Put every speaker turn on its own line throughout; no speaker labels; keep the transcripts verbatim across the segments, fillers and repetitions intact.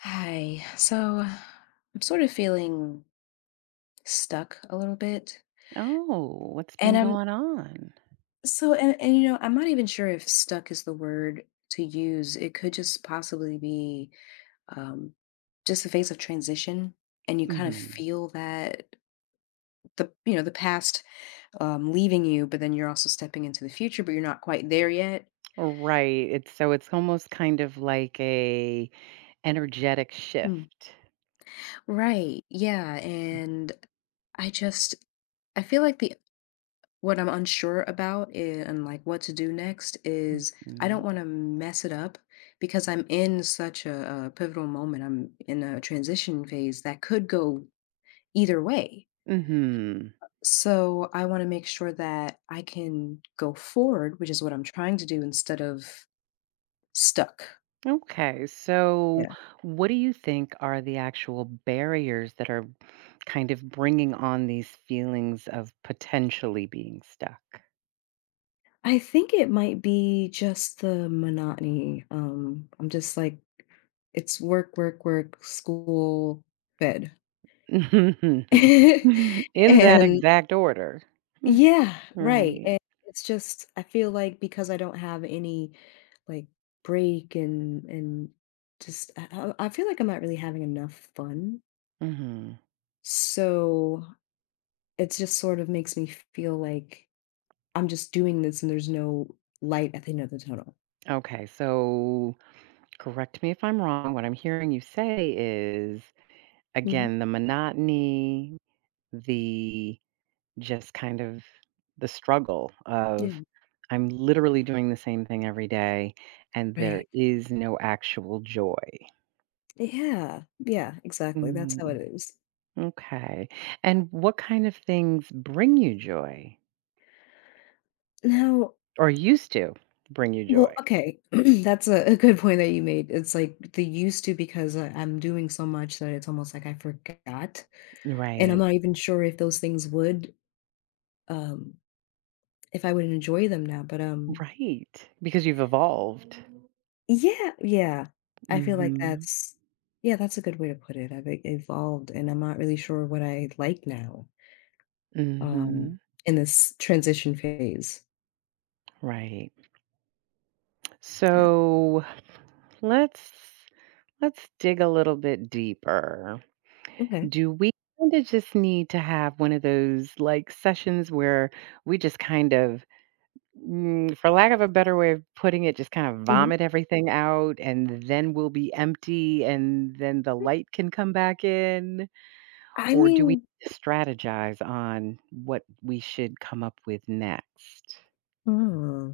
Hi. So I'm sort of feeling stuck a little bit.
Oh, what's been
And I'm
going on?
so, and, and you know, I'm not even sure if stuck is the word to use. It could just possibly be um, just a phase of transition. And you kind of
Mhm.
feel that the, you know, the past um, leaving you, but then you're also stepping into the future, but you're not quite there yet.
Right. It's so it's almost kind of like a energetic
Mm.
shift.
Right. Yeah. And I just, I feel like the What I'm unsure about i- and like what to do next is I don't
Mhm.
want to mess it up because I'm in such a, a pivotal moment. I'm in a transition phase that could go either way.
Mhm.
So I want to make sure that I can go forward, which is what I'm trying to do, instead of stuck.
Okay. So
Yeah.
what do you think are the actual barriers that are kind of bringing on these feelings of potentially being stuck?
I think it might be just the monotony. Um, I'm just like, it's work, work, work, school, bed.
In that
and
exact order. Mm,
yeah, right,
Right.
and it's just I feel like because I don't have any, like, break and and just I I I feel like I'm not really having enough fun,
Mhm.
so it just sort of makes me feel like I'm just doing this and there's no light at the end of the tunnel.
Okay. So correct me if I'm wrong. What I'm hearing you say is,
Mhm,
again, the monotony, the just kind of the struggle
yeah,
of I'm literally doing the same thing every day and there
right.
is no actual joy.
Yeah, yeah, exactly, that's how
Mm,
it is.
okay. And what kind of things bring you joy
Now
or used to bring you
well,
joy?
okay, that's a a good point that you made, it's like the used to because I I'm doing so much that it's almost like I forgot. And I'm
Right.
not even sure if those things would, um if I would enjoy them now, but, um
Right. Because you've evolved.
yeah, yeah. I feel like
Mhm.
that's yeah, that's a good way to put it. I've e evolved, and I'm not really sure what I like now, um,
Mhm.
in this transition phase.
Right.
Yeah,
So let's let's dig a little bit deeper.
okay.
Do we kind of just need to have one of those like sessions where we just kind of, mm, for lack of a better way of putting it, just kind of
Mhm.
vomit everything out and then we'll be empty and then the light can come back in?
I
Or do we
mean
strategize on what we should come up with next?
hmm,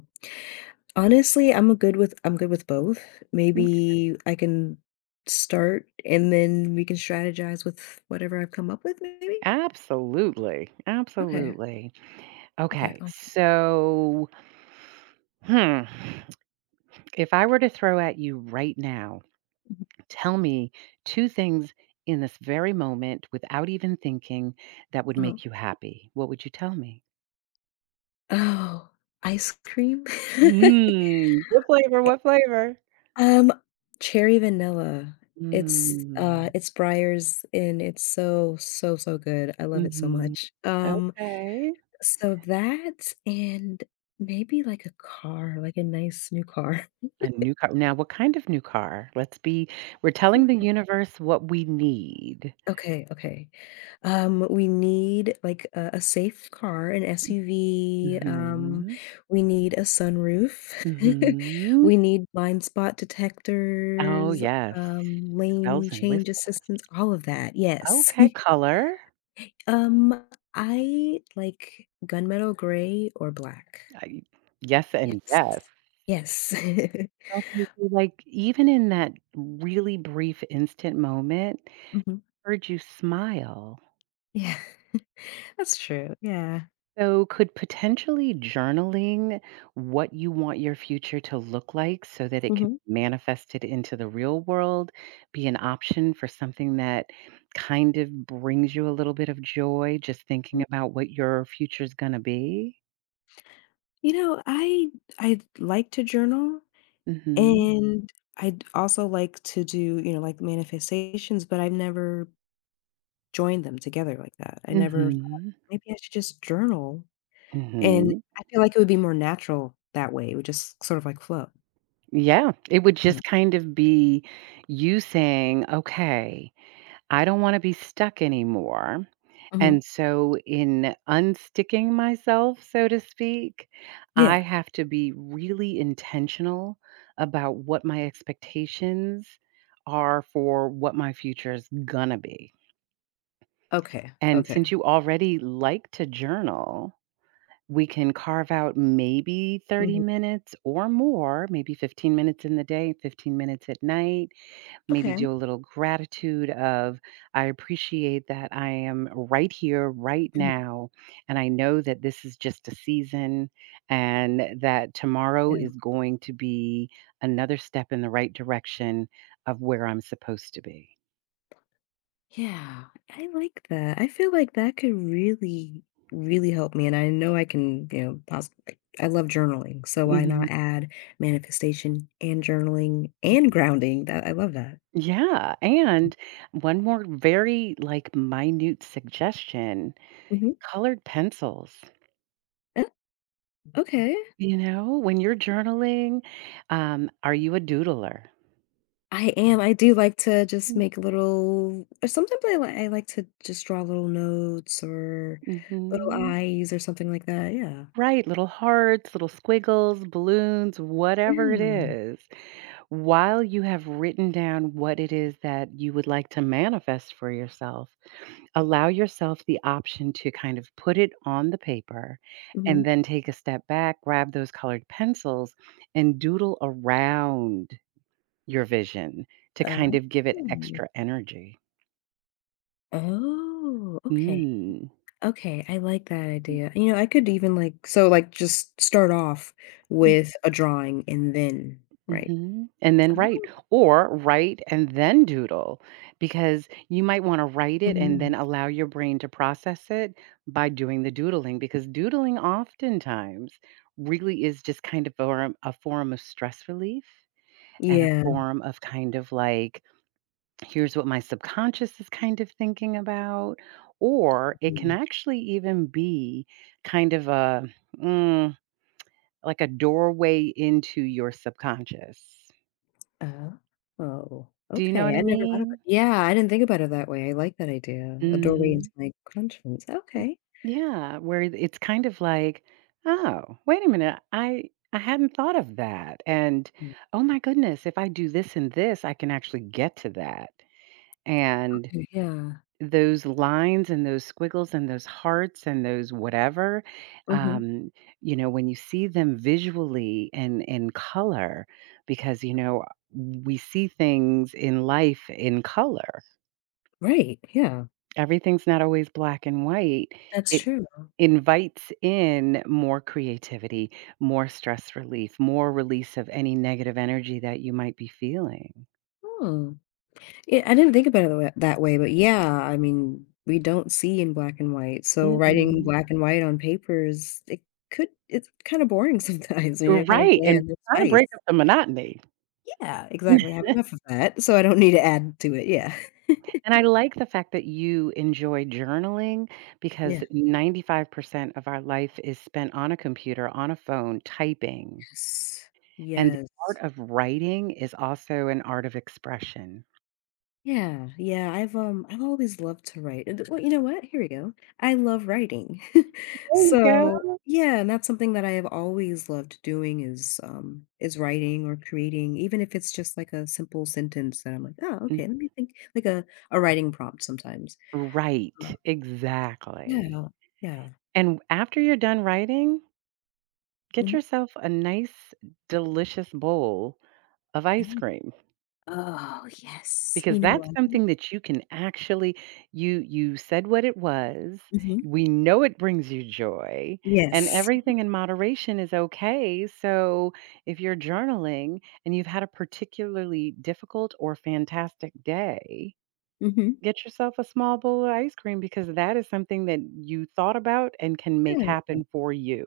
honestly, I'm a good with I'm good with both.
Mm.
Maybe I can start, and then we can strategize with whatever I've come up with maybe?
Absolutely.
Okay,
Absolutely.
okay,
Okay.
awesome.
So, hmm. If I were to throw at you right now,
Mhm,
tell me two things in this very moment without even thinking that would
uh-huh.
make you happy. What would you tell me?
Oh, ice cream?
Mm. What flavor? What flavor?
Um, cherry vanilla. It's, uh,
Mm.
it's Breyers, and it's so, so, so good. I love it so
Hmm.
much. Um,
Okay.
so that and maybe, like, a car, like, a nice new car.
A new car. Now, what kind of new car? Let's be, we're telling the universe what we need.
Okay, okay. Um, we need like a, a safe car, an S U V. Um,
Hmm.
we need a sunroof.
Hmm.
We need blind spot
Oh,
detectors,
yes.
um, lane
Bells and
change
whistles.
assistance, all of that. Yes.
Okay, color.
Um, I like gunmetal gray or black.
I yes and
Yes.
yes.
Yes.
So maybe, like, even in that really brief instant moment,
Mhm.
heard you smile.
Yeah, that's true. Yeah.
So could potentially journaling what you want your future to look like so that it can
Hmm.
be manifested into the real world be an option for something that kind of brings you a little bit of joy just thinking about what your future's gonna be?
You know, I I like to journal.
Mhm.
And I'd also like to do, you know, like, manifestations, but I've never joined them together like that. I never thought,
Mhm.
"Maybe I should just journal," and
Mhm.
I feel like it would be more natural that way. It would just sort of, like, flow.
Yeah, it would
Yeah.
just kind of be you saying, okay, I don't want to be stuck anymore.
Mhm.
And so, in unsticking myself, so to speak, I
Yeah.
have to be really intentional about what my expectations are for what my future is going to be.
Okay,
And since
okay.
you already like to journal, we can carve out maybe thirty
Mhm.
minutes or more, maybe fifteen minutes in the day, fifteen minutes at night maybe
Okay.
do a little gratitude of I appreciate that I am right here right
Mhm.
now and I know that this is just a season and that tomorrow
Yeah.
is going to be another step in the right direction of where I'm supposed to be.
Yeah, I like that. I feel like that could really, really help me. And I know I can, you know, possibly, I love journaling. So why
Mhm.
not add manifestation and journaling and grounding? That I love that.
Yeah. And one more very like minute suggestion
Hmm.
colored pencils.
Okay.
You know, when you're journaling, um, are you a doodler?
I am. I do like to just make little, or sometimes I, li- I like to just draw little notes or little
Mm-hmm.
eyes or something like that. Yeah.
Right, little hearts, little squiggles, balloons, whatever it
Yeah.
is, while you have written down what it is that you would like to manifest for yourself, allow yourself the option to kind of put it on the paper and
Hmm.
then take a step back, grab those colored pencils, and doodle around your vision to kind
Oh.
of give it extra energy.
Oh, okay.
Mm.
Okay, I like that idea. You know, I could even like so like just start off with a drawing and then, right?
Mhm, and then write,
Oh.
or write and then doodle, because you might wanna write it and
Mhm.
then allow your brain to process it by doing the doodling, because doodling oftentimes really is just kind of form a form of stress relief and a
Yeah.
form of kind of like, "Here's what my subconscious is kind of thinking about," or it can
Mhm.
actually even be kind of a, mm, like a doorway into your subconscious.
Oh. Oh,
Do you know what
okay.
I
I never thought about
mean?
yeah, I didn't think about it that way. I like that idea. A doorway into
Mhm.
my conscience. Okay.
Yeah, where it's kind of like, "Oh, wait a minute, I I hadn't thought of that," and,
Mm,
"Oh my goodness, if I do this and this, I can actually get to that," and
okay, yeah.
those lines and those squiggles and those hearts and those whatever,
Mhm.
um, you know, when you see them visually and in color because, you know, we see things in life in color.
Right, yeah.
Everything's not always black and white.
That's
It
true.
invites in more creativity, more stress relief, more release of any negative energy that you might be feeling.
Hmm. Yeah, I didn't think about it tha that way, but yeah, I mean, we don't see in black and white, so writing
Mm-mm.
black and white on paper is it could it's kinda boring sometimes, you know, kinda
Right, and
bland, no
trying to
spice.
break up the monotony.
Yeah, exactly, I have enough of that, so I don't need to add to it, yeah.
And I like the fact that you enjoy journaling because
Yeah,
ninety-five percent of our life is spent on a computer, on a phone, typing.
yes.
And the
Yes.
art of writing is also an art of expression.
Yeah, yeah, I've, um, I've always loved to write, and well, you know what? Here we go. I love writing.
There you
So,
go.
yeah, and that's something that I have always loved doing is, um, is writing or creating, even if it's just like a simple sentence that I'm like, "Oh, okay, let me think," like a a writing prompt sometimes. Love.
Right, exactly.
Yeah, yeah.
And after you're done writing, get
Mhm,
yourself a nice, delicious bowl of ice
mhm.
cream
Oh, yes. You
because
know
that's
what?
something that you can actually you you said what it was.
Mhm.
We know it brings you joy and
Yes.
everything in moderation is okay. So, if you're journaling and you've had a particularly difficult or fantastic day,
Mhm.
get yourself a small bowl of ice cream because that is something that you thought about and can make
Yeah.
happen for you.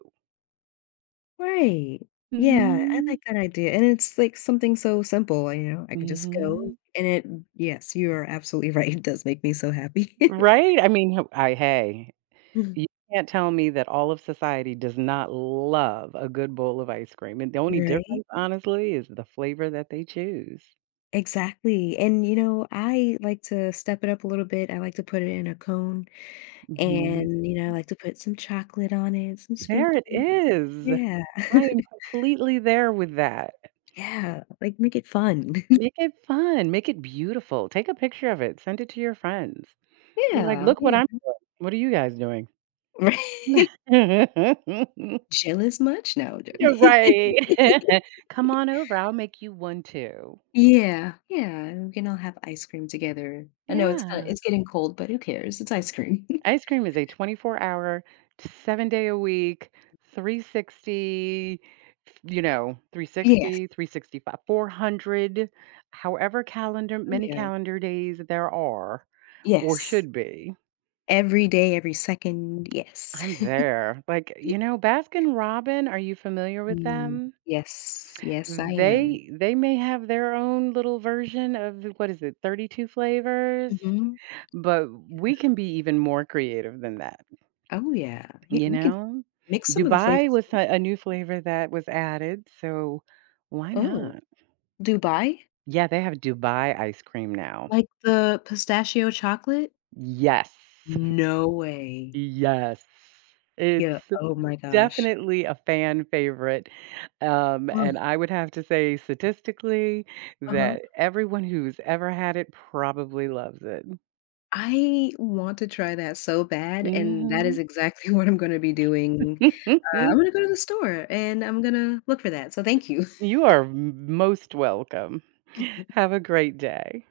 Right. Yeah, I
Mhm.
like that idea, and it's, like, something so simple, you know, I can just go
Mhm.
and it yes, you are absolutely right, it does make me so happy.
Right? I mean, h I hey,
Mhm.
you can't tell me that all of society does not love a good bowl of ice cream, and the only
Right?
difference, honestly, is the flavor that they choose.
Exactly, and, you know, I like to step it up a little bit, I like to put it in a cone,
Mhm.
and, you know, I like to put some chocolate on it, some
There it
sprinkles.
is.
Yeah.
I am completely there with that.
Yeah, like, make it fun.
Make it fun, make it beautiful, take a picture of it, send it to your friends. Be like,
Yeah,
"Look what
yeah.
I'm what are you guys doing?"
Right?
You're
Jealous much? No, I'm joking.
right. "Come on over, I'll make you one too."
Yeah, yeah, and we can all have ice cream together. I know it's kinda
Yeah.
it's getting cold, but who cares? It's ice cream.
Ice cream is a twenty-four-hour, seven-day-a-week, three sixty, you know,
Yes,
three sixty, three sixty-five, four hundred, however calendar
oh
many
yeah,
calendar days there are or
yes.
should be.
Every day, every second, yes.
I'm there. Like, you know, Baskin Robin, are you familiar with
Mm,
them?
yes, yes, I am.
They they may have their own little version of the- what is it, thirty-two flavors,
Mhm.
but
Yeah.
we can be even more creative than that,
Oh, yeah, yeah,
you
we can
know?
mix some of the
Dubai
flavors
was
together.
a, a new flavor that was added, so why
Oh,
not?
Dubai?
Yeah, they have Dubai ice cream now.
Like the pistachio chocolate?
Yes.
No way.
Yes.
Yeah,
It's
oh my gosh.
definitely a fan favorite. Um, and
Ugh,
I would have to say statistically
uh-huh.
that everyone who's ever had it probably loves it.
I want to try that so bad, and that is
Mhm.
exactly what I'm gonna be doing. Uh, I'm gonna go to the store, and I'm gonna look for that, so thank you.
You are m most welcome. Have a great day.